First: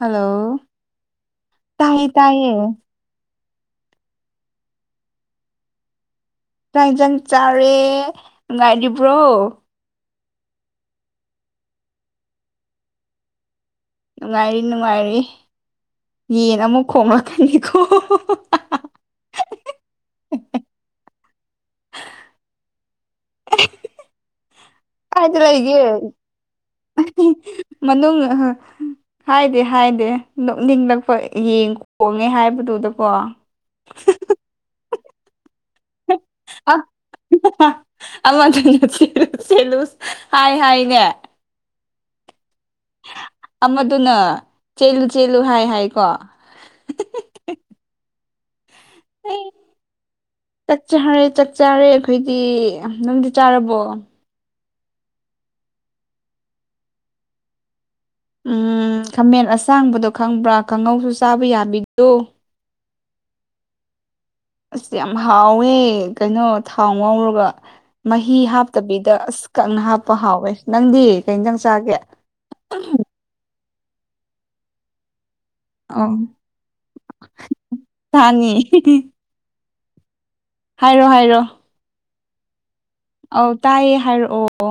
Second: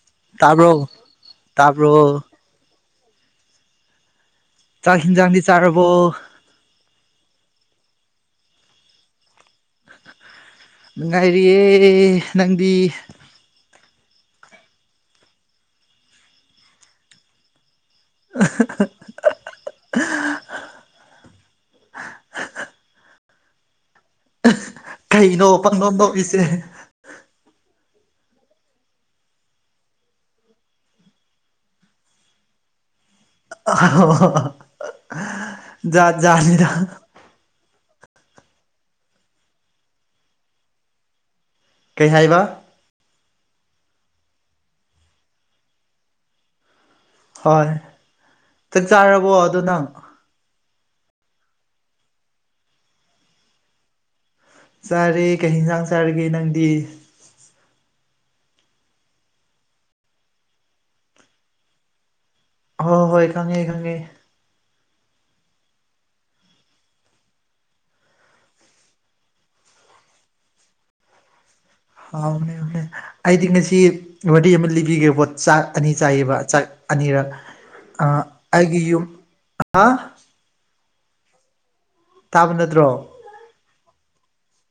Hello ꯇꯥꯕ꯭ꯔꯣ ꯇꯥꯏ ꯇꯥꯕ꯭ꯔꯣ ꯇꯥꯏꯌꯦ ꯆꯥꯛꯍꯤꯡꯖꯥꯡꯗꯤ ꯆꯥꯔꯕꯣ ꯆꯥꯡ ꯍꯤꯡꯖꯥꯡ ꯆꯥꯔꯦ ꯅꯨꯡꯉꯥꯏꯔꯤꯕ꯭ꯔꯣ ꯅꯨꯡꯉꯥꯏꯔꯤꯌꯦ ꯅꯪꯗꯤ ꯅꯨꯡꯉꯥꯏꯔꯤ ꯅꯨꯡꯉꯥꯏꯔꯤ ꯌꯦꯟ ꯑꯃꯨꯛ ꯈꯣꯡꯂꯛꯀꯅꯤꯀꯣ [unintelligible] ꯀꯥꯏꯗ ꯀꯩꯅꯣ ꯂꯩꯒꯦ ꯄꯪꯅꯣꯝ ꯅꯣꯛꯏꯁꯦ ꯃꯅꯨꯡꯗ ꯍꯣꯏ ꯍꯥꯏꯗꯦ ꯍꯥꯏꯗꯦ ꯅꯣꯛꯅꯤꯡ ꯂꯛꯄ ꯌꯦꯡ ꯈꯣꯡꯉꯦ ꯍꯥꯏꯕꯗꯨꯗꯀꯣ ꯑ ꯖꯥꯠ ꯖꯥꯠꯅꯤꯗ ꯑꯃꯗꯨꯅ ꯆꯦꯜꯂꯨ ꯆꯦꯜꯂꯨ ꯍꯥꯏ ꯍꯥꯏꯅꯦ ꯀꯩ ꯍꯥꯏꯕ ꯑꯃꯗꯨꯅ ꯆꯦꯜꯂꯨ ꯆꯦꯜꯂꯨ ꯍꯥꯏ ꯍꯥꯏꯀꯣ ꯍꯣꯏ ꯆꯥꯛ ꯆꯥꯔꯕꯣ ꯑꯩ ꯑꯗꯨ ꯅꯪ ꯆꯥꯛ ꯆꯥꯔꯦ ꯆꯥꯛ ꯆꯥꯔꯦ ꯑꯩꯈꯣꯏꯗꯤ ꯅꯪꯗꯤ ꯆꯥꯔꯕꯣ ꯆꯥꯔꯦ ꯀꯩ ꯌꯦꯟꯁꯥꯡ ꯆꯥꯔꯒꯦ ꯅꯪꯗꯤ ꯎꯝ ꯈꯥꯃꯦꯟ ꯑꯁꯥꯡꯕꯗꯣ ꯈꯪꯕ꯭ꯔꯥ ꯀꯪꯍꯧꯁꯨ ꯆꯥꯕ ꯌꯥꯕꯤꯗꯣ ꯍꯣꯏ ꯍꯣꯏ ꯈꯪꯉꯦ ꯈꯪꯉꯦ ꯑꯁ ꯌꯥꯝ ꯍꯥꯎꯋꯦ ꯀꯩꯅꯣ ꯊꯥꯎ ꯉꯥꯎꯔꯒ ꯃꯍꯤ ꯍꯥꯞꯇꯕꯤꯗ ꯑꯁ ꯀꯪꯅ ꯍꯥꯞꯄ ꯍꯥꯎꯋꯦ ꯅꯪꯗꯤ ꯀꯩ ꯏꯟꯁꯥꯡ ꯆꯥꯒꯦ ꯍꯥꯎꯕꯅꯦ ꯍꯥꯎꯕꯅꯦ ꯑꯩꯗꯤ ꯉꯁꯤ ꯋꯥꯔꯤ ꯑꯃ ꯂꯤꯕꯤꯒꯦꯕꯣ ꯆꯥꯛ ꯑꯅꯤ ꯑꯧ ꯆꯥꯏꯌꯦꯕ ꯆꯥꯛ ꯑꯅꯤꯔꯛ ꯑ ꯁꯥꯅꯤ ꯑꯩꯒꯤ ꯌꯨꯝ ꯍꯥ ꯍꯥꯏꯔꯣ ꯍꯥꯏꯔꯣ ꯇꯥꯕ ꯅꯠꯇ꯭ꯔꯣ ꯑꯧ ꯇꯥꯏꯌꯦ ꯍꯥꯏꯔꯛꯑꯣ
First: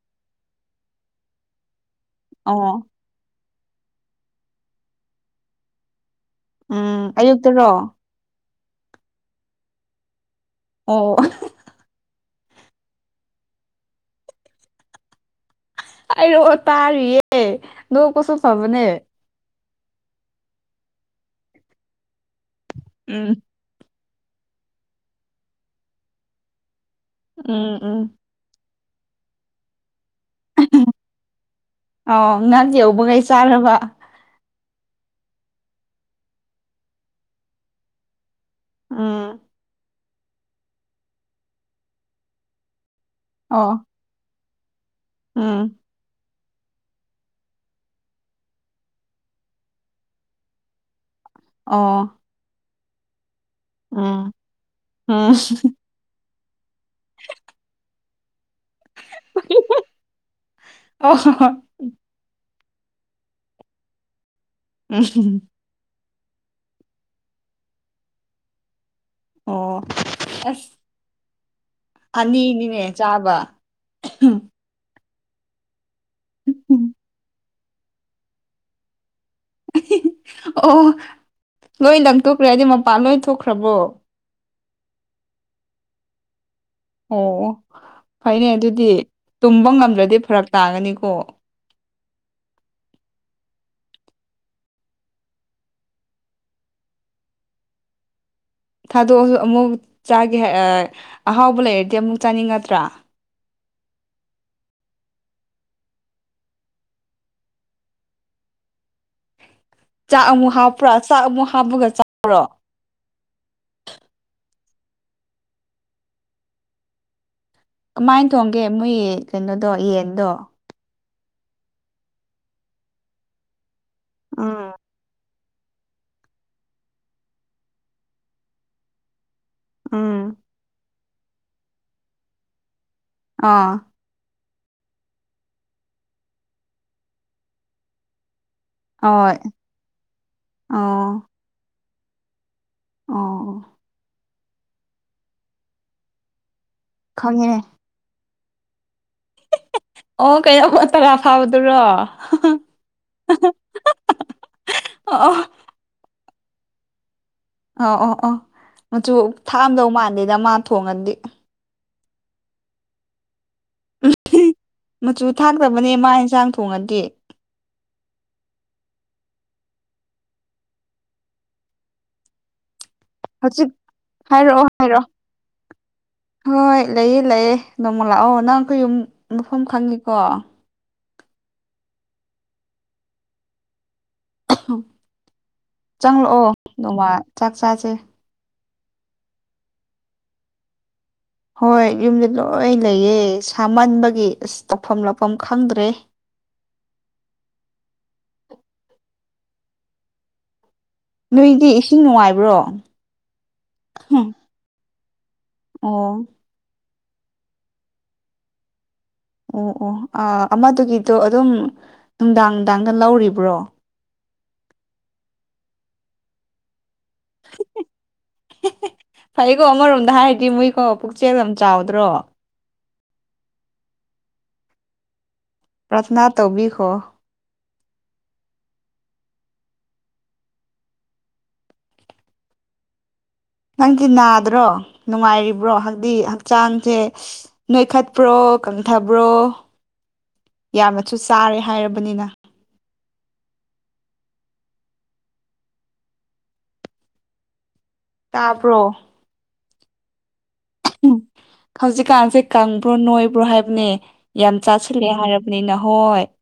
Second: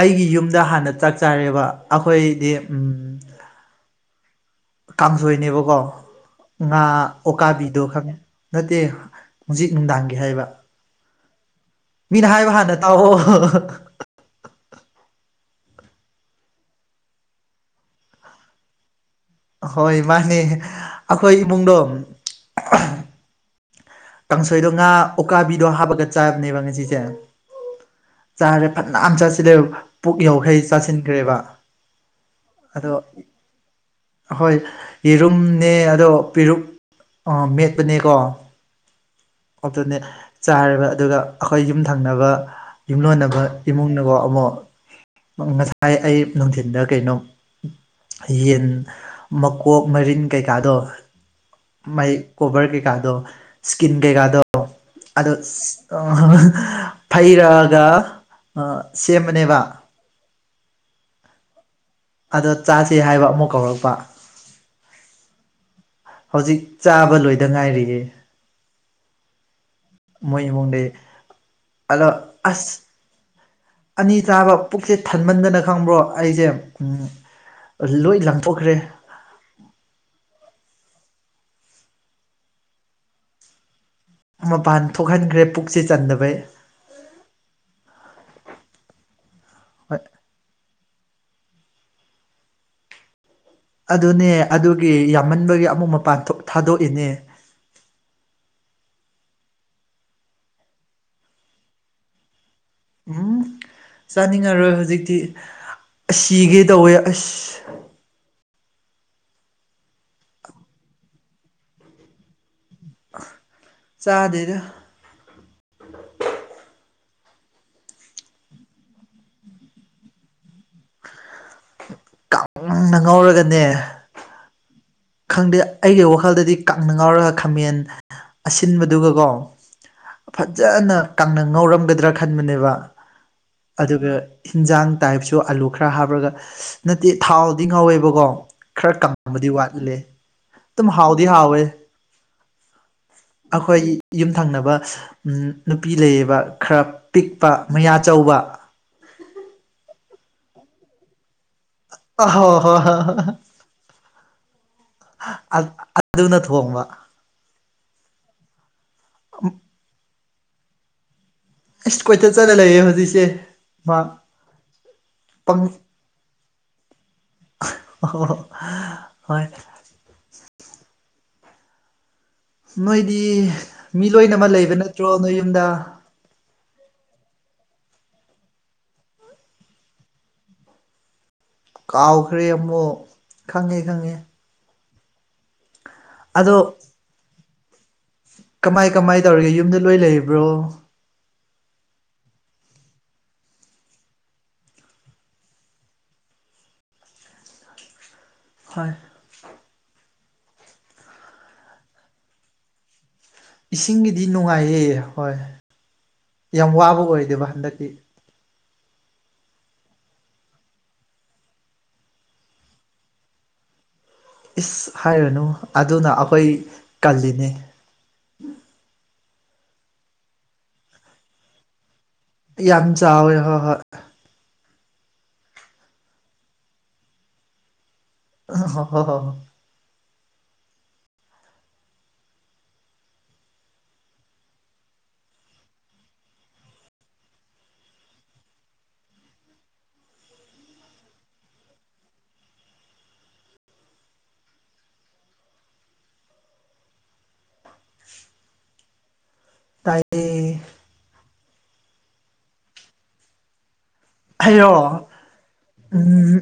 ꯑꯩꯒꯤ ꯌꯨꯝꯗ ꯍꯥꯟꯅ ꯆꯥꯛ ꯆꯥꯔꯦꯕ ꯑꯩꯈꯣꯏꯗꯤ ꯑꯣ ꯎꯝ ꯀꯥꯡꯁꯣꯏꯅꯦꯕꯀꯣ ꯉꯥ ꯎꯝ ꯑꯌꯨꯛꯇꯔꯣ ꯑꯣꯀꯥꯕꯤꯗꯣ ꯈꯪꯉꯦ ꯅꯠꯇꯦ ꯍꯧꯖꯤꯛ ꯅꯨꯡꯗꯥꯡꯒꯤ ꯍꯥꯏꯕ ꯑꯣ ꯃꯤꯅ ꯍꯥꯏꯕ ꯍꯥꯟꯅ ꯇꯥꯑꯣ ꯍꯥꯏꯔꯛꯑꯣ ꯇꯥꯔꯤꯌꯦ ꯅꯣꯛꯄꯁꯨ ꯐꯕꯅꯦ ꯍꯣꯏ ꯃꯥꯅꯦ ꯑꯩꯈꯣꯏ ꯏꯃꯨꯡꯗꯣ ꯎꯝ ꯀꯥꯡꯁꯣꯏꯗꯣ ꯉꯥ ꯎꯀꯥꯕꯤꯗꯣ ꯍꯥꯞꯄꯒ ꯆꯥꯕꯅꯦꯕ ꯉꯁꯤꯁꯦ ꯎꯝ ꯎꯝ ꯆꯥꯔꯦ ꯐꯅꯥꯝ ꯆꯥꯁꯤꯜꯂꯦ ꯄꯨꯛ ꯌꯧꯈꯩ ꯆꯥꯁꯤꯟꯈ꯭ꯔꯦꯕ ꯑꯣ ꯉꯛ ꯑꯗꯣ ꯌꯧꯕꯈꯩ ꯆꯥꯔꯕ ꯍꯣꯏ ꯌꯦꯔꯨꯝꯅꯦ ꯑꯗꯣ ꯄꯦꯔꯨꯛ ꯑ ꯃꯦꯠꯄꯅꯦꯀꯣ ꯎꯝ [unintelligible] ꯆꯥꯔꯦꯕ ꯑꯗꯨꯒ ꯑꯩꯈꯣꯏ ꯌꯨꯝꯊꯪꯅꯕ ꯌꯨꯝꯂꯣꯟꯅꯕ ꯑꯣ ꯅꯕꯠꯏꯃꯨꯡꯅꯀꯣ ꯑꯃꯨꯛ ꯎꯝ ꯉꯁꯥꯏ ꯑꯩ ꯅꯨꯡꯊꯤꯟꯗ ꯀꯩꯅꯣ ꯌꯦꯟ ꯃꯀꯣꯛ ꯃꯔꯤꯟ ꯀꯩꯀꯥꯗꯣ ꯃꯩ ꯑꯣ ꯀꯣꯚꯔ ꯀꯩꯀꯥꯗꯣ ꯏꯁꯀꯤꯟ ꯎꯝ ꯀꯩꯀꯥꯗꯣ ꯎꯝ ꯑꯗꯣ ꯐꯩꯔꯛꯑꯒ ꯁꯦꯝꯕꯅꯦꯕ ꯑꯣ ꯑꯗꯣ ꯆꯥꯁꯦ ꯍꯥꯏꯕ ꯑꯃꯨꯛ ꯀꯧꯔꯛꯄ ꯎꯝ ꯍꯧꯖꯤꯛ ꯆꯥꯕ ꯂꯣꯏꯗ ꯉꯥꯏꯔꯤꯌꯦ ꯑꯣ ꯃꯣꯏ ꯑꯁ ꯏꯃꯨꯡꯗꯩ ꯑꯂꯣ ꯑꯁ ꯑꯅꯤꯅꯤꯅꯦ ꯆꯥꯕ ꯑꯅꯤ ꯆꯥꯕ ꯄꯨꯛꯁꯦ ꯊꯟꯃꯟꯗꯅ ꯈꯪꯕ꯭ꯔꯣ ꯑꯩꯁꯦ ꯂꯣꯏ ꯂꯪꯊꯣꯛꯈ꯭ꯔꯦ ꯑꯣ ꯂꯣꯏ ꯂꯪꯊꯣꯛꯈ꯭ꯔꯦ ꯍꯥꯏꯗꯤ ꯃꯄꯥꯟ ꯂꯣꯏ ꯊꯣꯛꯈ꯭ꯔꯕꯣ ꯃꯄꯥꯟ ꯊꯣꯛꯍꯟꯈ꯭ꯔꯦ ꯄꯨꯛꯁꯦ ꯆꯟꯗꯕꯩ꯫ ꯑꯣ ꯐꯩꯅꯦ ꯑꯗꯨꯗꯤ ꯇꯨꯝꯕ ꯍꯣꯏ ꯉꯝꯗ꯭ꯔꯗꯤ ꯐꯔꯛ ꯇꯥꯒꯅꯤꯀꯣ꯫ ꯑꯗꯨꯅꯦ ꯑꯗꯨꯒꯤ ꯌꯥꯝꯃꯟꯕꯒꯤ ꯑꯃꯨꯛ ꯃꯄꯥꯟ ꯊꯥꯗꯣꯛꯏꯅꯦ꯫ ꯊꯥꯗꯣꯛꯑꯁꯨ ꯑꯃꯨꯛ ꯆꯥꯒꯦ ꯑꯍꯥꯎꯕ ꯂꯩꯔꯗꯤ ꯑꯃꯨꯛ ꯆꯥꯅꯤꯡꯉꯛꯇ꯭ꯔꯥ? ꯍꯨꯎꯝ ꯆꯥꯅꯤꯡꯉꯔꯣꯏ ꯍꯧꯖꯤꯛꯇꯤ ꯑꯁ ꯁꯤꯒꯦ ꯇꯧꯋꯦ ꯑꯁ꯫ ꯆꯥꯛ ꯑꯃꯨꯛ ꯍꯥꯞꯄ꯭ꯔꯥ ꯆꯥꯛ ꯑꯃꯨꯛ ꯍꯥꯞꯄꯒ ꯆꯔꯣ? ꯆꯥꯗꯦꯗ꯫ ꯀꯃꯥꯏꯅ ꯊꯣꯡꯒꯦ ꯃꯣꯏ ꯀꯩꯅꯣꯗꯣ ꯌꯦꯟꯗꯣ? ꯀꯪꯅ ꯉꯧꯔꯒꯅꯦ꯫ ꯎꯝ꯫ ꯈꯪꯗꯦ ꯑꯩꯒꯤ ꯋꯥꯈꯜꯗꯗꯤ ꯀꯪꯅ ꯉꯥꯎꯔꯒ ꯈꯥꯃꯦꯟ ꯑꯁꯤꯟꯕꯗꯨꯒꯀꯣ ꯎꯝ ꯐꯖꯅ ꯀꯥꯡꯪꯅ ꯉꯧꯔꯝꯒꯗ꯭ꯔꯥ ꯈꯟꯕꯅꯦꯕ꯫ ꯑꯥ꯫ ꯑꯗꯨꯒ ꯍꯤꯟꯖꯥꯡ ꯇꯥꯏꯞꯁꯨ ꯑꯂꯨ ꯈꯔ ꯍꯥꯞꯔꯒ ꯅꯠꯇꯦ ꯊꯥꯎꯗꯤ ꯉꯧꯋꯦꯕꯀꯣ꯫ ꯈꯔ ꯍꯣꯏ ꯀꯪꯕꯗꯤ ꯋꯥꯠꯂꯦ ꯑꯣ ꯑꯗꯨꯝ ꯑꯣ ꯍꯥꯎꯗꯤ ꯍꯥꯎꯋꯦ꯫ ꯑꯣ ꯑꯩꯈꯣꯏ ꯌꯨꯝꯊꯪꯅꯕ ꯎꯝꯩꯅꯨꯄꯤ ꯂꯩꯌꯦꯕ ꯈꯔ ꯈꯪꯉꯦ ꯄꯤꯛꯄ ꯃꯌꯥ ꯆꯧꯕ꯫ ꯑꯣ ꯀꯩꯅꯣꯝ ꯇꯔꯥ ꯐꯥꯎꯕꯗꯨꯔꯣ ꯑꯍꯣ ꯍꯣ ꯍꯣ [unintelligible] ꯑꯗꯨꯅ ꯊꯣꯡꯕ꯫ ꯑ ꯑꯣ ꯑꯣꯥ ꯃꯆꯨ ꯊꯥꯛꯑꯝꯗꯧ ꯃꯥꯟꯗꯦꯗ ꯃꯥ ꯊꯣꯡꯉꯗꯤ꯫ ꯑꯩꯁ ꯀꯣꯏꯆꯠ ꯆꯠꯂ ꯂꯩꯌꯦ ꯍꯧꯖꯤꯛꯁꯦ꯫ ꯃꯥ ꯎꯝꯍꯨꯝ ꯃꯆꯨ ꯄꯪ ꯊꯥꯛꯇꯕꯅꯦ ꯃꯥ ꯑꯦꯟꯁꯥꯡ ꯊꯣꯡꯉꯗꯤ꯫ ꯍꯣꯏ꯫ ꯅꯣꯏꯗꯤ ꯍꯧꯖꯤꯛ ꯃꯤ ꯂꯣꯏꯃꯛ ꯍꯥꯏꯔꯛꯑꯣ ꯂꯩꯕ ꯍꯥꯏꯔꯛꯑꯣ ꯅꯠꯇ꯭ꯔꯣ ꯅꯣꯏ ꯌꯨꯝꯗ꯫ ꯍꯣꯏ ꯂꯩꯌꯦ ꯂꯩꯑꯦ ꯅꯣꯡꯃ ꯂꯥꯛꯑꯣ ꯅꯪ ꯑꯩꯈꯣꯏ ꯌꯨꯝ ꯃꯐꯝ ꯈꯪꯉꯤꯀꯣ꯫ ꯀꯥꯎꯈ꯭ꯔꯦ ꯑꯃꯨꯛ ꯈꯪꯉꯦ ꯈꯪꯉꯦ꯫ ꯆꯪꯂꯛꯑꯣ ꯑꯗꯣ ꯅꯣꯡꯃ ꯆꯥꯛ ꯆꯥꯁꯦ꯫ ꯀꯃꯥꯏ ꯀꯃꯥꯏ ꯇꯧꯔꯤꯒꯦ ꯌꯨꯝꯗ ꯂꯣꯏ ꯂꯩꯔꯤꯕ꯭ꯔꯣ? ꯍꯣꯏ ꯌꯨꯝꯗ ꯂꯣꯏ ꯂꯩꯌꯦ ꯁꯥꯃꯟꯕꯒꯤ ꯑꯁ ꯇꯧꯐꯝ ꯂꯥꯛꯐꯝ ꯈꯪꯗ꯭ꯔꯦ꯫ ꯍꯣꯏ꯫ ꯅꯣꯏꯗꯤ ꯏꯁꯤꯡ ꯅꯨꯡꯉꯥꯏꯕ꯭ꯔꯣ? ꯏꯁꯤꯡꯒꯤꯗꯤ ꯍꯨꯝ ꯅꯨꯡꯉꯥꯏꯌꯦ ꯍꯣꯏ꯫ ꯑꯣ꯫ ꯌꯥꯝ ꯋꯥꯕ ꯑꯣꯏꯗꯦꯕ ꯍꯟꯗꯛꯇꯤ꯫ ꯑꯣ ꯑꯣ ꯑꯃꯗꯨꯒꯤꯗꯣ ꯑꯗꯨꯝ ꯅꯨꯡꯗꯥꯡ ꯅꯨꯡꯗꯥꯡꯗ ꯂꯧꯔꯤꯕ꯭ꯔꯣ? ꯏꯁ ꯍꯥꯏꯔꯅꯨ ꯑꯗꯨꯅ ꯑꯈꯣꯏ꯫ ꯀꯜꯂꯤꯅꯤ꯫ ꯍꯤꯍꯤ ꯐꯩꯀꯣ ꯑꯃꯔꯣꯝꯗ ꯍꯥꯏꯔꯗꯤ ꯃꯣꯏꯀꯣ ꯄꯨꯛꯆꯦꯜ ꯌꯥꯝ ꯆꯥꯎꯗ꯭ꯔꯣ꯫ ꯌꯥꯝ ꯆꯥꯎꯋꯦ ꯍꯣꯏ ꯍꯣꯏ꯫ ꯄ꯭ꯔꯊꯅꯥ ꯇꯧꯕꯤꯈꯣ꯫ ꯑꯁ ꯍꯣ ꯍꯣ ꯍ꯫ ꯅꯪꯗꯤ ꯅꯥꯗ꯭ꯔꯣ ꯅꯨꯡꯉꯥꯏꯔꯤꯕ꯭ꯔꯣ ꯍꯥꯏꯕꯗꯤ ꯍꯛꯆꯥꯡꯁꯦ ꯅꯣꯏꯈꯠꯄ꯭ꯔꯣ ꯀꯪꯊꯕ꯭ꯔꯣ ꯌꯥꯝꯅꯁꯨ ꯆꯥꯔꯦ ꯍꯥꯏꯔꯕꯅꯤꯅ꯫ ꯇꯥꯕ꯭ꯔꯣ? ꯇꯥꯏꯌꯦ ꯎ ꯍꯧꯖꯤꯛꯀꯥꯟꯁꯦ ꯀꯪꯕ꯭ꯔꯣ ꯅꯣꯏꯕ꯭ꯔꯣ ꯍꯥꯏꯕꯅꯦ ꯌꯥꯝ ꯑꯩꯔꯣ ꯆꯥꯁꯤꯜꯂꯦ ꯍꯥꯏꯔꯕꯅꯤꯅ ꯍꯣꯏ ꯎꯝ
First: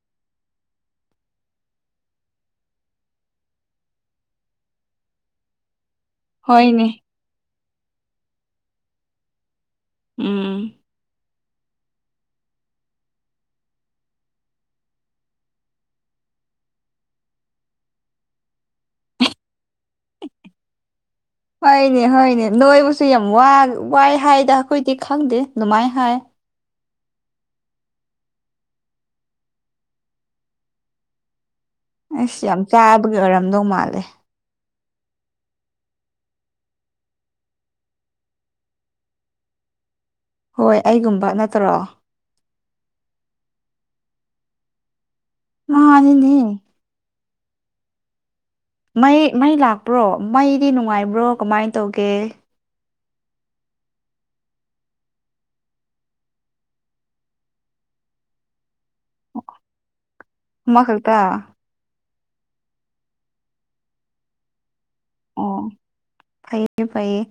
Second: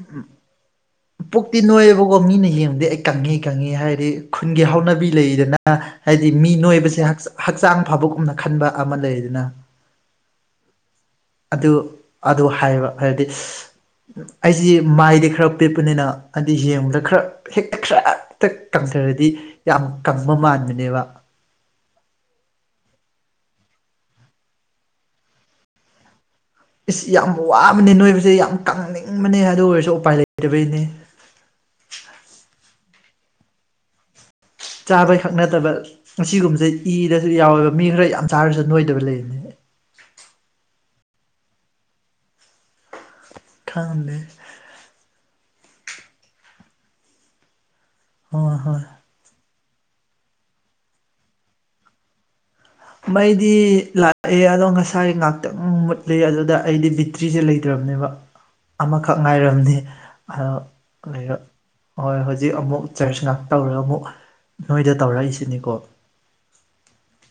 ꯄꯨꯛꯇꯤ ꯅꯣꯏꯑꯦꯕꯀꯣ ꯃꯤꯅ ꯌꯦꯡꯕꯗꯤ ꯑꯩ ꯀꯪꯉꯤ ꯀꯪꯉꯦ ꯍꯥꯏꯔꯤ ꯈꯨꯟꯒꯤ ꯍꯥꯎꯅꯕꯤ ꯂꯩꯗꯅ ꯍꯥꯏꯗꯤ ꯃꯤ ꯍꯣꯏꯅꯦ ꯅꯣꯏꯕꯁꯦ ꯍꯛꯆꯥꯡ ꯐꯕꯒꯨꯝꯅ ꯈꯟꯕ ꯑꯃ ꯂꯩꯗꯅ ꯎꯝ ꯑꯗꯨ ꯑꯗꯨ ꯍꯥꯏꯕ ꯍꯥꯏꯕꯗꯤ ꯑꯩꯁꯤ ꯃꯥꯏꯗꯤ ꯈꯔ ꯄꯤꯛꯄꯅꯤꯅ ꯍꯥꯏꯗꯤ ꯌꯦꯡꯕꯗ ꯈꯔ ꯍꯦꯛꯇ ꯈꯔ ꯍꯦꯛꯇ ꯀꯪꯊꯔꯗꯤ ꯌꯥꯝ ꯀꯪꯕ ꯃꯥꯟꯕꯅꯦꯕ ꯍꯣꯏꯅꯦ ꯍꯣꯏꯅꯦ ꯅꯣꯏꯕꯁꯨ ꯌꯥꯝ ꯋꯥꯏ ꯍꯥꯏꯗ ꯑꯩꯈꯣꯏꯗꯤ ꯈꯪꯗꯦ ꯗꯨꯃꯥꯏ ꯍꯥꯏ ꯏꯁ ꯌꯥꯝ ꯋꯥꯕꯅꯦ ꯅꯣꯏꯕꯁꯦ ꯌꯥꯝ ꯀꯪꯅꯤꯡꯕꯅꯦ ꯑꯗꯨ ꯑꯣꯏꯔꯁꯨ ꯎꯄꯥꯏ ꯂꯩꯇꯕꯩꯅꯦ ꯑꯩꯁ ꯌꯥꯝ ꯆꯥꯕꯒꯤ ꯑꯣꯏꯔꯝꯗꯧ ꯃꯥꯜꯂꯦ ꯆꯥꯕꯩꯈꯛ ꯅꯠꯇꯕ ꯑꯁꯤꯒꯨꯝꯕꯁꯦ ꯏꯗꯁꯨ ꯌꯥꯎꯋꯦꯕ ꯃꯤ ꯈꯔ ꯌꯥꯝ ꯆꯥꯔꯁꯨ ꯅꯣꯏꯗꯕ ꯂꯩꯕꯅꯦ ꯍꯣꯏ ꯑꯩꯒꯨꯝꯕ ꯅꯠꯇ꯭ꯔꯣ ꯈꯪꯗꯦ ꯃꯥꯅꯤꯅꯦ ꯍꯣꯏ ꯍꯣꯏ ꯃꯩ ꯃꯩ ꯂꯥꯛꯄ꯭ꯔꯣ ꯃꯩꯗꯤ ꯅꯨꯡꯉꯥꯏꯕ꯭ꯔꯣ ꯀꯃꯥꯏ ꯇꯧꯒꯦ ꯃꯩꯗꯤ ꯂꯥꯛꯑꯦ ꯑꯗꯣ ꯉꯁꯥꯏ ꯉꯥꯛꯇꯪ ꯃꯨꯠꯂꯦ ꯑꯗꯨꯗ ꯑꯩꯗꯤ ꯕꯦꯇ꯭ꯔꯤꯁꯦ ꯂꯩꯇ꯭ꯔꯕꯅꯦꯕ ꯑꯃꯈꯛ ꯉꯥꯏꯔꯝꯅꯦ ꯑꯃꯈꯛꯇ [unintelligible] ꯍꯣꯏ ꯍꯧꯖꯤꯛ ꯑꯃꯨꯛ ꯆꯔꯆ ꯉꯥꯛ ꯇꯧꯔꯒ ꯑꯃꯨꯛ ꯅꯣꯏꯗ ꯑꯣ ꯇꯧꯔꯛꯏꯁꯤꯅꯤꯀꯣ ꯐꯩꯌꯦ ꯐꯩꯌꯦ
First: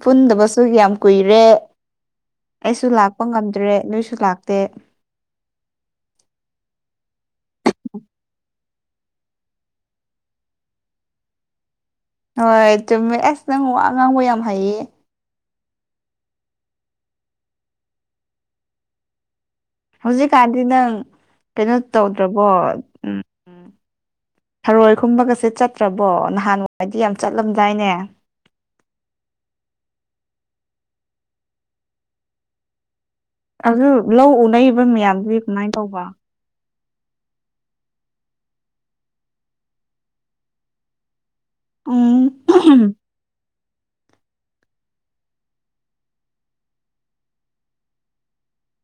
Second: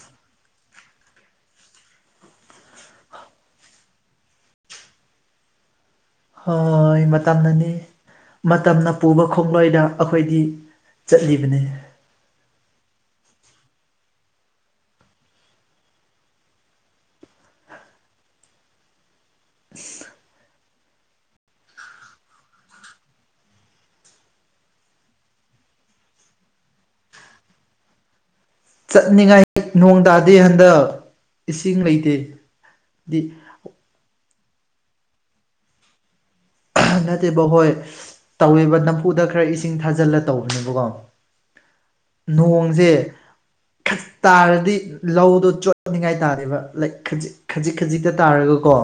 ꯄꯨꯟꯗꯕꯁꯨ ꯌꯥꯝ ꯀꯨꯏꯔꯦ ꯑꯩꯁꯨ ꯂꯥꯛꯄ ꯉꯝꯗ꯭ꯔꯦ ꯅꯣꯏꯁꯨ ꯂꯥꯛꯇꯦ ꯍꯣꯏ ꯃꯇꯝꯅꯅꯦ ꯃꯇꯝꯅ ꯄꯨꯕ ꯈꯣꯡꯂꯣꯏꯗ ꯑꯈꯣꯏꯗꯤ ꯆꯠꯂꯤꯕꯅꯤ ꯍꯣꯏ ꯆꯨꯝꯃꯦ ꯑꯁ ꯅꯪ ꯋꯥ ꯑꯉꯥꯡꯕ ꯌꯥꯝ ꯍꯥꯏꯌꯦ ꯍꯧꯖꯤꯛꯀꯥꯟꯁꯤ ꯅꯪ ꯀꯩꯅꯣ ꯇꯧꯗ꯭ꯔꯕꯣ ꯎꯝ ꯎꯝ ꯊꯔꯣꯏ ꯈꯨꯝꯕꯒꯁꯦ ꯆꯠꯇ꯭ꯔꯕꯣ ꯅꯍꯥꯟꯋꯥꯏꯗꯤ ꯌꯥꯝ ꯆꯠꯂꯝꯗꯥꯏꯅꯦ ꯆꯠꯅꯤꯡꯉꯥꯏ ꯅꯣꯡ ꯇꯥꯗꯦ ꯍꯟꯗꯛ ꯏꯁꯤꯡ ꯂꯩꯇꯦꯗꯤ ꯑꯗꯨ ꯂꯧ ꯎꯅꯩꯕ ꯃꯌꯥꯝꯗꯨꯒꯤ ꯀꯃꯥꯏꯅ ꯇꯧꯕ ꯅꯠꯇꯦꯕ ꯍꯣꯏ ꯇꯧꯋꯦꯕ ꯅꯝꯐꯨꯗ ꯈꯔ ꯏꯁꯤꯡ ꯊꯥꯖꯤꯜꯂ ꯇꯧꯕꯅꯦꯕꯀꯣ ꯎꯝ ꯅꯣꯡꯖꯦ ꯇꯥꯔꯗꯤ ꯂꯧꯗꯣ ꯆꯣꯠꯅꯤꯡꯉꯥꯏ ꯇꯥꯗꯦꯕ ꯂꯥꯏ ꯈꯖꯤꯛ ꯈꯖꯤꯛ ꯈꯖꯤꯛꯇ ꯇꯥꯔꯒꯀꯣ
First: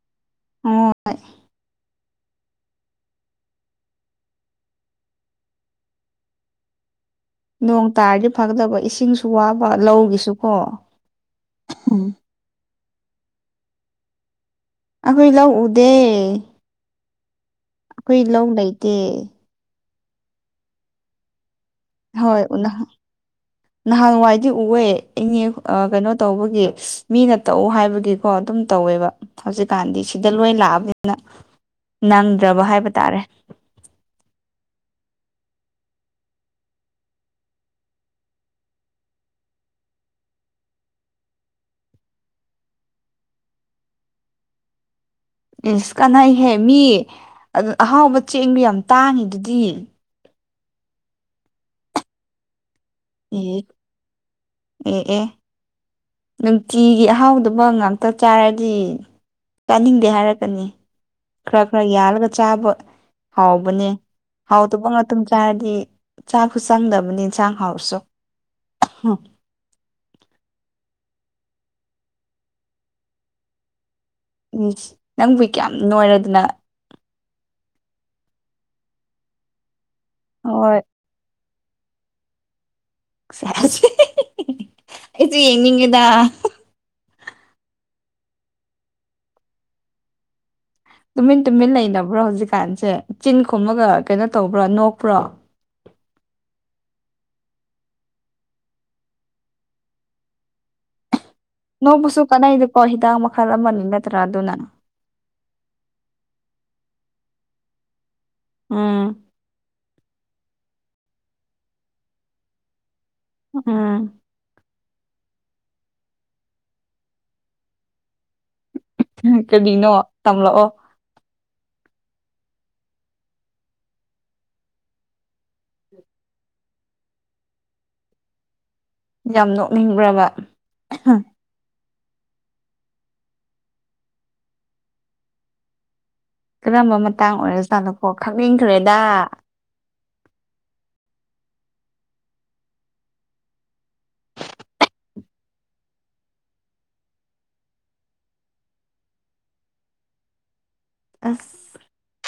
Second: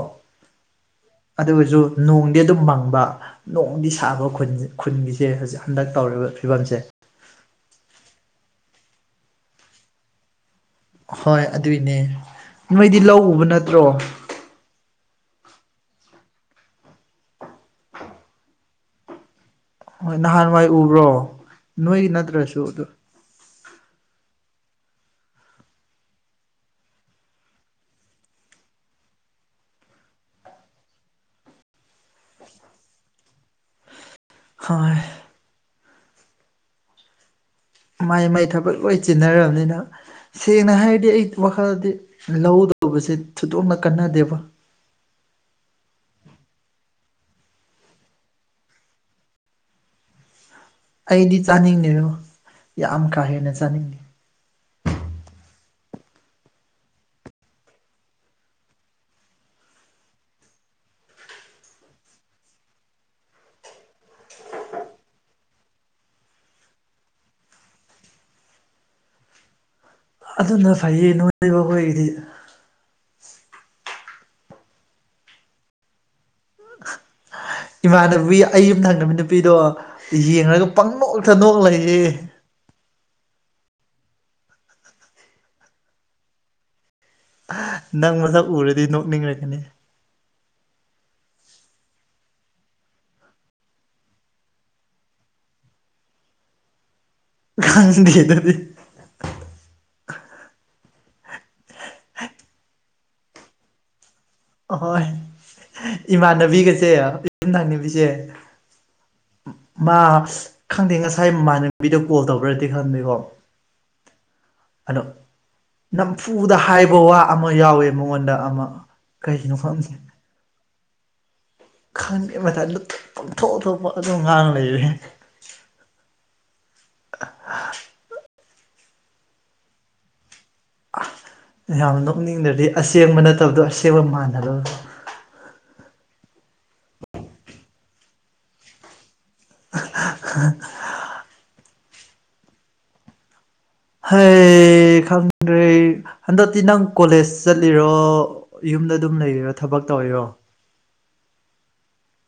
ꯑꯣ ꯑꯗꯨ ꯑꯣꯏꯔꯁꯨ ꯅꯣꯡ ꯗꯤ ꯑꯗꯨꯝ ꯃꯪꯕ ꯅꯣꯡꯗꯤ ꯁꯥꯕ ꯈꯨꯟꯒꯤꯁꯦ ꯍꯧꯖꯤꯛ ꯍꯟꯗꯛ ꯇꯧꯔꯤꯕ ꯐꯤꯕꯝꯁꯦ ꯅꯣꯡ ꯇꯥꯔꯗꯤ ꯐꯒꯗꯕ ꯏꯁꯤꯡꯁꯨ ꯋꯥꯕ ꯂꯧꯒꯤꯁꯨ ꯍꯣꯏ ꯑꯗꯨꯏꯅꯦ ꯅꯣꯏꯗꯤ ꯂꯧ ꯎꯕ ꯅꯠꯇ꯭ꯔꯣ ꯑꯈꯣꯏ ꯂꯧ ꯎꯗꯦ ꯑꯩꯈꯣꯏ ꯂꯧ ꯂꯩꯇꯦ ꯍꯣꯏ ꯅꯍꯥꯟꯋꯥꯏ ꯎꯕ꯭ꯔꯣ ꯅꯣꯏꯒꯤ ꯍꯣꯏ ꯅꯠꯇ꯭ꯔꯁꯨ ꯎꯅ ꯑꯗꯨ ꯅꯍꯥꯟꯋꯥꯏꯗꯤ ꯎꯋꯦ ꯀꯩꯅꯣ ꯇꯧꯕꯒꯤ ꯃꯤꯅ ꯇꯧ ꯍꯥꯏꯕꯒꯤ ꯀꯣ ꯑꯗꯨꯝ ꯇꯧꯋꯦꯕ ꯍꯧꯖꯤꯛꯀꯥꯟꯗꯤ ꯁꯤꯗ ꯂꯣꯏ ꯂꯥꯛꯑꯕꯅꯤꯅ ꯅꯪꯗ꯭ꯔꯕ ꯍꯥꯏꯕ ꯇꯥꯔꯦ ꯍꯣꯏ ꯃꯥꯏ ꯃꯥꯏ ꯊꯕꯛ ꯂꯣꯏ ꯆꯤꯟꯅꯔꯕꯅꯤꯅ ꯁꯦꯡꯅ ꯍꯥꯏꯔꯗꯤ ꯑꯩ ꯋꯥꯈꯜꯗꯤ ꯂꯧꯗꯧꯕꯁꯦ ꯊꯨꯗꯣꯛꯅ ꯀꯟꯅꯗꯦꯕ ꯏꯁ ꯀꯥꯟꯅꯩꯍꯦ ꯃꯤ [unintelligible] ꯑꯍꯥꯎꯕ ꯆꯦꯡꯗꯨ ꯌꯥꯝ ꯇꯥꯡꯉꯤ ꯑꯗꯨꯗꯤ ꯑꯩꯗꯤ ꯆꯥꯅꯤꯡꯗꯦꯉꯣ ꯌꯥꯝ ꯀꯥ ꯍꯦꯟꯅ ꯑꯦ ꯆꯥꯅꯤꯡꯗꯦ ꯑꯦ ꯑꯦ ꯅꯨꯡꯇꯤꯒꯤ ꯑꯍꯥꯎꯗꯕ ꯉꯥꯛꯇ ꯆꯥꯔꯗꯤ ꯇꯥꯅꯤꯡꯗꯦ ꯍꯥꯏꯔꯛꯀꯅꯤ ꯈꯔ ꯈꯔ ꯌꯥꯜꯂꯒ ꯆꯥꯕ ꯍꯥꯎꯕꯅꯦ ꯍꯥꯎꯗꯕ ꯉꯥꯇꯝ ꯆꯥꯔꯗꯤ ꯆꯥꯛꯁꯨ ꯆꯪꯗꯕꯅꯤ ꯆꯥꯛ ꯍꯥꯎꯔꯁꯨ [unintelligible] ꯑꯗꯨꯅ ꯐꯩꯌꯦ ꯅꯣꯏꯕ ꯑꯩꯈꯣꯏꯒꯤꯗꯤ ꯏꯁ ꯅꯪꯕꯨ ꯀꯌꯥꯝ ꯅꯣꯏꯔꯗꯅ [unintelligible] ꯏꯃꯥꯟꯅꯕꯤ ꯑꯩ ꯌꯨꯝ ꯊꯪꯅꯕ ꯅꯨꯄꯤꯗꯣ ꯌꯦꯡꯒ ꯍꯣꯏ ꯄꯪꯅꯣꯛ ꯇ ꯅꯣꯡ ꯂꯩꯌꯦ ꯁꯦꯁ [unintelligible] ꯑꯩꯁꯨ ꯌꯦꯡꯅꯤꯡꯉꯦꯗ ꯅꯪ ꯃꯁꯛ ꯎꯔꯗꯤ ꯅꯣꯛꯅꯤꯡꯂꯛꯀꯅꯤ ꯇꯨꯃꯤꯟ ꯇꯨꯃꯤꯟ ꯂꯩꯅꯕ꯭ꯔꯣ ꯍꯧꯖꯤꯛꯀꯥꯟꯁꯦ ꯆꯤꯟ ꯈꯨꯝꯃꯒ ꯀꯩꯅꯣ ꯇꯧꯕ꯭ꯔꯥ ꯅꯣꯛꯄ꯭ꯔꯣ ꯈꯥꯗꯦꯗꯨꯗꯤ ꯅꯣꯛꯕꯁꯨ ꯀꯥꯅꯩꯗꯀꯣ ꯍꯤꯗꯥꯛ ꯃꯈꯜ ꯑꯃꯅꯤ ꯅꯠꯇ꯭ꯔꯥ ꯑꯗꯨꯅ ꯑꯍꯣꯏ ꯏꯃꯥꯟꯅꯕꯤꯒꯁꯦ ꯌꯨꯝ ꯊꯛꯅꯕꯤꯁꯦ ꯎꯝ ꯃꯥ ꯈꯪꯗꯦ ꯉꯁꯥꯏ ꯏꯃꯥꯟꯅꯕꯤꯗ ꯀꯣꯜ ꯇꯧꯕ꯭ꯔꯗꯤ ꯈꯪꯗꯦꯀꯣ ꯎꯝ ꯑꯗꯣ ꯅꯝꯐꯨꯗ ꯍꯥꯏꯕ ꯋꯥ ꯑꯃ ꯌꯥꯎꯋꯦ ꯃꯉꯣꯟꯗ ꯑꯃ ꯀꯩꯒꯤꯅꯣ ꯀꯔꯤꯅꯣ ꯈꯪꯗꯦ ꯇꯝꯂꯛꯑꯣ ꯈꯪꯗꯦ ꯃꯥꯊꯟꯗ ꯄꯪꯊꯣꯛ ꯊꯣꯛꯄ ꯑꯗꯨꯝ ꯉꯥꯡ ꯂꯩꯔꯦ [unintelligible] ꯌꯥꯝ ꯅꯣꯛꯅꯤꯡꯕ꯭ꯔꯥꯕ [unintelligible] ꯌꯥꯝ ꯅꯣꯛꯅꯤꯡꯗꯗꯤ ꯑꯁꯦꯡꯕ ꯅꯠꯇꯕꯗꯣ ꯑꯁꯦꯡꯕ ꯃꯥꯟꯅꯕ ꯀꯔꯝꯕ ꯃꯇꯥꯡ ꯑꯣꯏꯔꯖꯥꯠꯅꯣꯀꯣ ꯈꯪꯅꯤꯡꯈ꯭ꯔꯦꯗ [unintelligible] ꯍꯩ ꯈꯪꯗ꯭ꯔꯦ ꯍꯟꯗꯛꯇꯤ ꯅꯪ ꯀꯣꯂꯦꯖ ꯆꯠꯂꯤꯔꯣ ꯌꯨꯝꯗ ꯑꯗꯨꯝ ꯂꯩꯔꯤꯔꯣ ꯊꯕꯛ ꯇꯧꯔꯤꯔꯣ ꯑꯁ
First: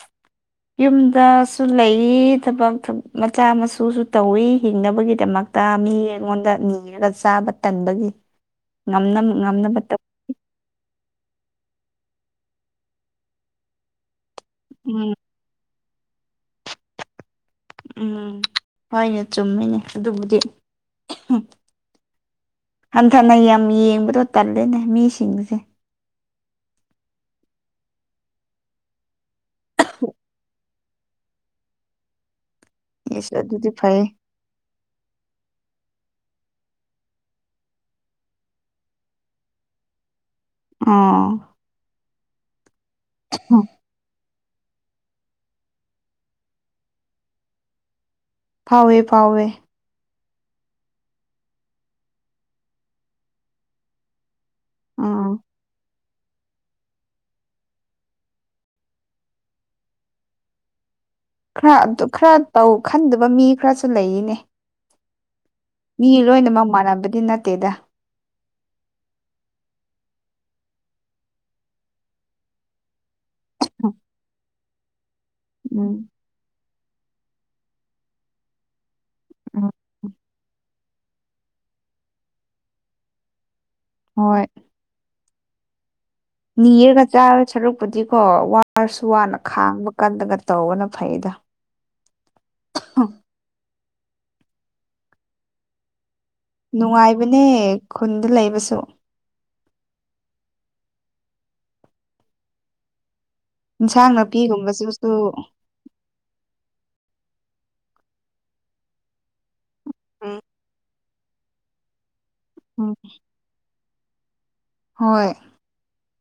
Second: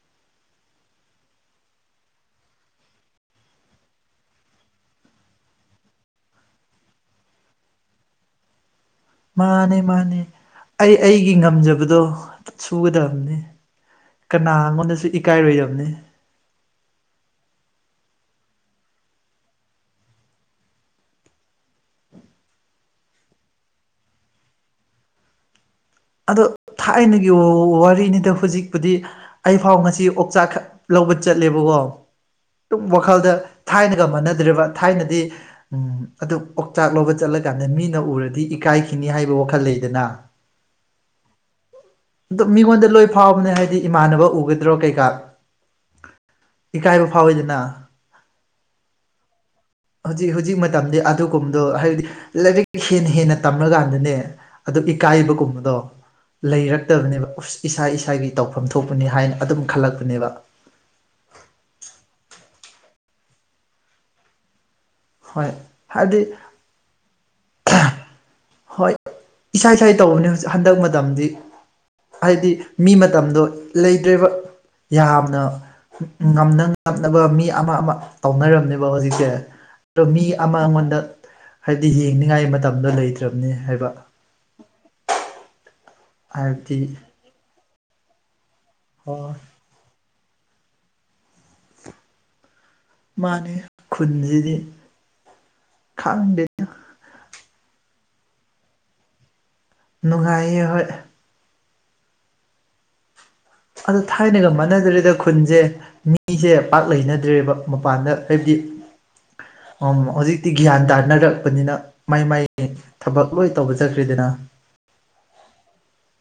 [inaudible] ꯌꯨꯝꯗꯁꯨ ꯂꯩ ꯊꯕꯛ ꯃꯆꯥ ꯃꯁꯨꯁꯨ ꯇꯧꯋꯤ ꯍꯤꯡꯅꯕꯒꯤꯗꯃꯛ ꯇ ꯃꯤ ꯑꯩꯉꯣꯟꯗ ꯅꯤꯔꯒ ꯆꯥꯕ ꯇꯟꯕꯒꯤ ꯉꯝꯅꯕ ꯃꯥꯅꯦ ꯉꯝꯅꯕ ꯇꯧ ꯃꯥꯅꯦ ꯑꯩ ꯑꯩꯒꯤ ꯉꯝꯖꯕꯗꯣ ꯁꯨꯒꯗꯕꯅꯤ ꯀꯅꯥꯉꯣꯟꯗꯁꯨ ꯎꯝ [unintelligible] ꯏꯀꯥꯏꯔꯣꯏꯗꯕꯅꯤ ꯎꯝ ꯍꯣꯏꯅꯦ ꯆꯨꯝꯃꯤꯅꯦ ꯑꯗꯨꯕꯨꯗꯤ ꯍꯟꯊꯅ ꯌꯥꯝ ꯌꯦꯡꯕꯗꯣ ꯇꯜꯂꯦꯅꯦ ꯃꯤꯁꯤꯡꯁꯦ ꯑꯗꯣ ꯊꯥꯏꯅꯒꯤ ꯋꯥꯔꯤꯅꯤꯗ ꯍꯧꯖꯤꯛꯄꯨꯗꯤ ꯑꯩ ꯐꯥꯎ ꯉꯁꯤ ꯑꯣꯛꯆꯥꯛ ꯈꯛ ꯂꯧꯕ ꯆꯠꯂꯦꯕꯀꯣ ꯇꯨꯝ ꯋꯥꯈꯜꯗ ꯌꯦꯁ ꯑꯗꯨꯗꯤ ꯐꯩ ꯊꯥꯏꯅꯒ ꯃꯥꯟꯅꯗ꯭ꯔꯦꯕ ꯊꯥꯏꯅꯗꯤ ꯎꯝ ꯑꯗꯨ ꯑꯣꯛꯆꯥꯛ ꯂꯧꯕ ꯆꯠꯂꯀꯥꯟꯗ ꯃꯤꯅ ꯎꯔꯗꯤ ꯏꯀꯥꯏꯈꯤꯅꯤ ꯍꯥꯏꯕ ꯋꯥꯈꯜ ꯂꯩꯗꯅ ꯎꯝ ꯑꯗꯨ ꯃꯤꯉꯣꯟꯗ ꯂꯣꯏ ꯐꯥꯎꯕꯅꯦ ꯍꯝ, ꯍꯥꯏꯗꯤ ꯏꯃꯥꯟꯅꯕ ꯎꯒꯗ꯭ꯔꯣ ꯀꯩꯀꯥ ꯏꯀꯥꯏꯕ ꯐꯥꯎꯋꯤꯗꯅ ꯐꯥꯎꯋꯦ ꯐꯥꯎꯋꯦ ꯍꯧꯖꯤꯛ ꯍꯨꯖꯤꯛ ꯃꯇꯝꯗꯤ ꯑꯗꯨꯒꯨꯝꯕꯗꯣ ꯍꯥꯏꯕꯗꯤ ꯂꯥꯏꯔꯤꯛ ꯍꯦꯟꯅ ꯍꯦꯟꯅ ꯇꯝꯃꯀꯥꯟꯗꯅꯦ ꯑꯗꯨ ꯑꯥ ꯏꯀꯥꯏꯕꯒꯨꯝꯕꯗꯣ ꯂꯩꯔꯛꯇꯕꯅꯦꯕ ꯎꯁ ꯏꯁꯥ ꯏꯁꯥꯒꯤ ꯇꯧꯐꯝ ꯊꯣꯛꯄꯅꯤ ꯍꯥꯏꯅ ꯑꯗꯨꯝ ꯈꯜꯂꯛꯄꯅꯦꯕ ꯈꯔ ꯑꯗꯨ ꯈꯔ ꯇꯧ ꯈꯟꯗꯕ ꯃꯤ ꯈꯔꯁꯨ ꯂꯩꯔꯤꯅꯦ ꯍꯣꯏ ꯃꯤ ꯍꯥꯏꯕꯗꯤ ꯂꯣꯏꯅꯃꯛ ꯃꯥꯟꯅꯕꯗꯤ ꯅꯠꯇꯦꯗ ꯍꯣꯏ ꯏꯁꯥꯏ ꯏꯁꯥꯏ ꯇꯧꯕꯅꯦ ꯍꯧꯖꯤꯛ ꯍꯟꯗꯛ ꯃꯇꯝꯗꯤ ꯍꯥꯏꯗꯤ ꯃꯤ ꯃꯇꯝꯗꯣ ꯂꯩꯗ꯭ꯔꯦꯕ ꯌꯥꯝꯅ ꯎꯝ ꯉꯝꯅ ꯉꯝꯅꯕ ꯃꯤ ꯑꯃ ꯑꯃ ꯇꯧꯅꯔꯝꯃꯦ ꯕ ꯍꯧꯖꯤꯛꯁꯦ ꯎꯝ ꯑꯗꯣ ꯃꯤ ꯑꯃ ꯑꯩꯉꯣꯟꯗ ꯍꯥꯏꯕꯗꯤ ꯌꯦꯡꯅꯤꯡꯉꯥꯏ ꯃꯇꯝꯗꯣ ꯂꯩ ꯗꯕꯅꯤ ꯍꯥꯏꯕ ꯍꯣꯏ ꯍꯥꯏꯕꯗꯤ ꯅꯤꯔꯒ ꯆꯥꯔ ꯁꯔꯨꯛꯄꯨꯗꯤꯀꯣ ꯋꯥꯔꯁꯨ ꯍꯣꯏ ꯋꯥꯅ ꯈꯥꯡꯕ ꯀꯟꯂꯒ ꯇꯧꯕꯅ ꯐꯩꯗꯥ ꯃꯥꯅꯦ ꯈꯨꯟꯖꯤꯗꯤ ꯈꯪꯗꯦ ꯅꯨꯡꯉꯥꯏꯕꯅꯦ ꯈꯨꯟꯗ ꯂꯩꯕꯁꯨ ꯅꯨꯡꯉꯥꯏꯌꯦ ꯍꯣꯏ ꯑꯗꯣ ꯏꯟꯁꯥꯡ ꯊꯥꯏꯅꯒ ꯅꯥꯄꯤꯒꯨꯝꯕꯁꯤꯁꯨ ꯃꯥꯟꯅꯗꯔꯦꯗ ꯈꯨꯟꯖꯦ ꯃꯤꯁꯦ ꯄꯥꯛ ꯂꯩꯅꯗ꯭ꯔꯦꯕ ꯃꯄꯥꯟꯗ ꯍꯥꯏꯕꯗꯤ ꯑꯣ ꯎꯝ ꯍꯧꯖꯤꯛꯇꯤ ꯒ꯭ꯌꯥꯟ ꯇꯥꯅꯔꯛꯄꯅꯤꯅ ꯃꯥꯏ ꯃꯥꯏ ꯎꯝ ꯊꯕꯛ ꯂꯣꯏ ꯇꯧꯕ ꯆꯠꯈ꯭ꯔꯤꯗꯅ ꯍꯣꯏ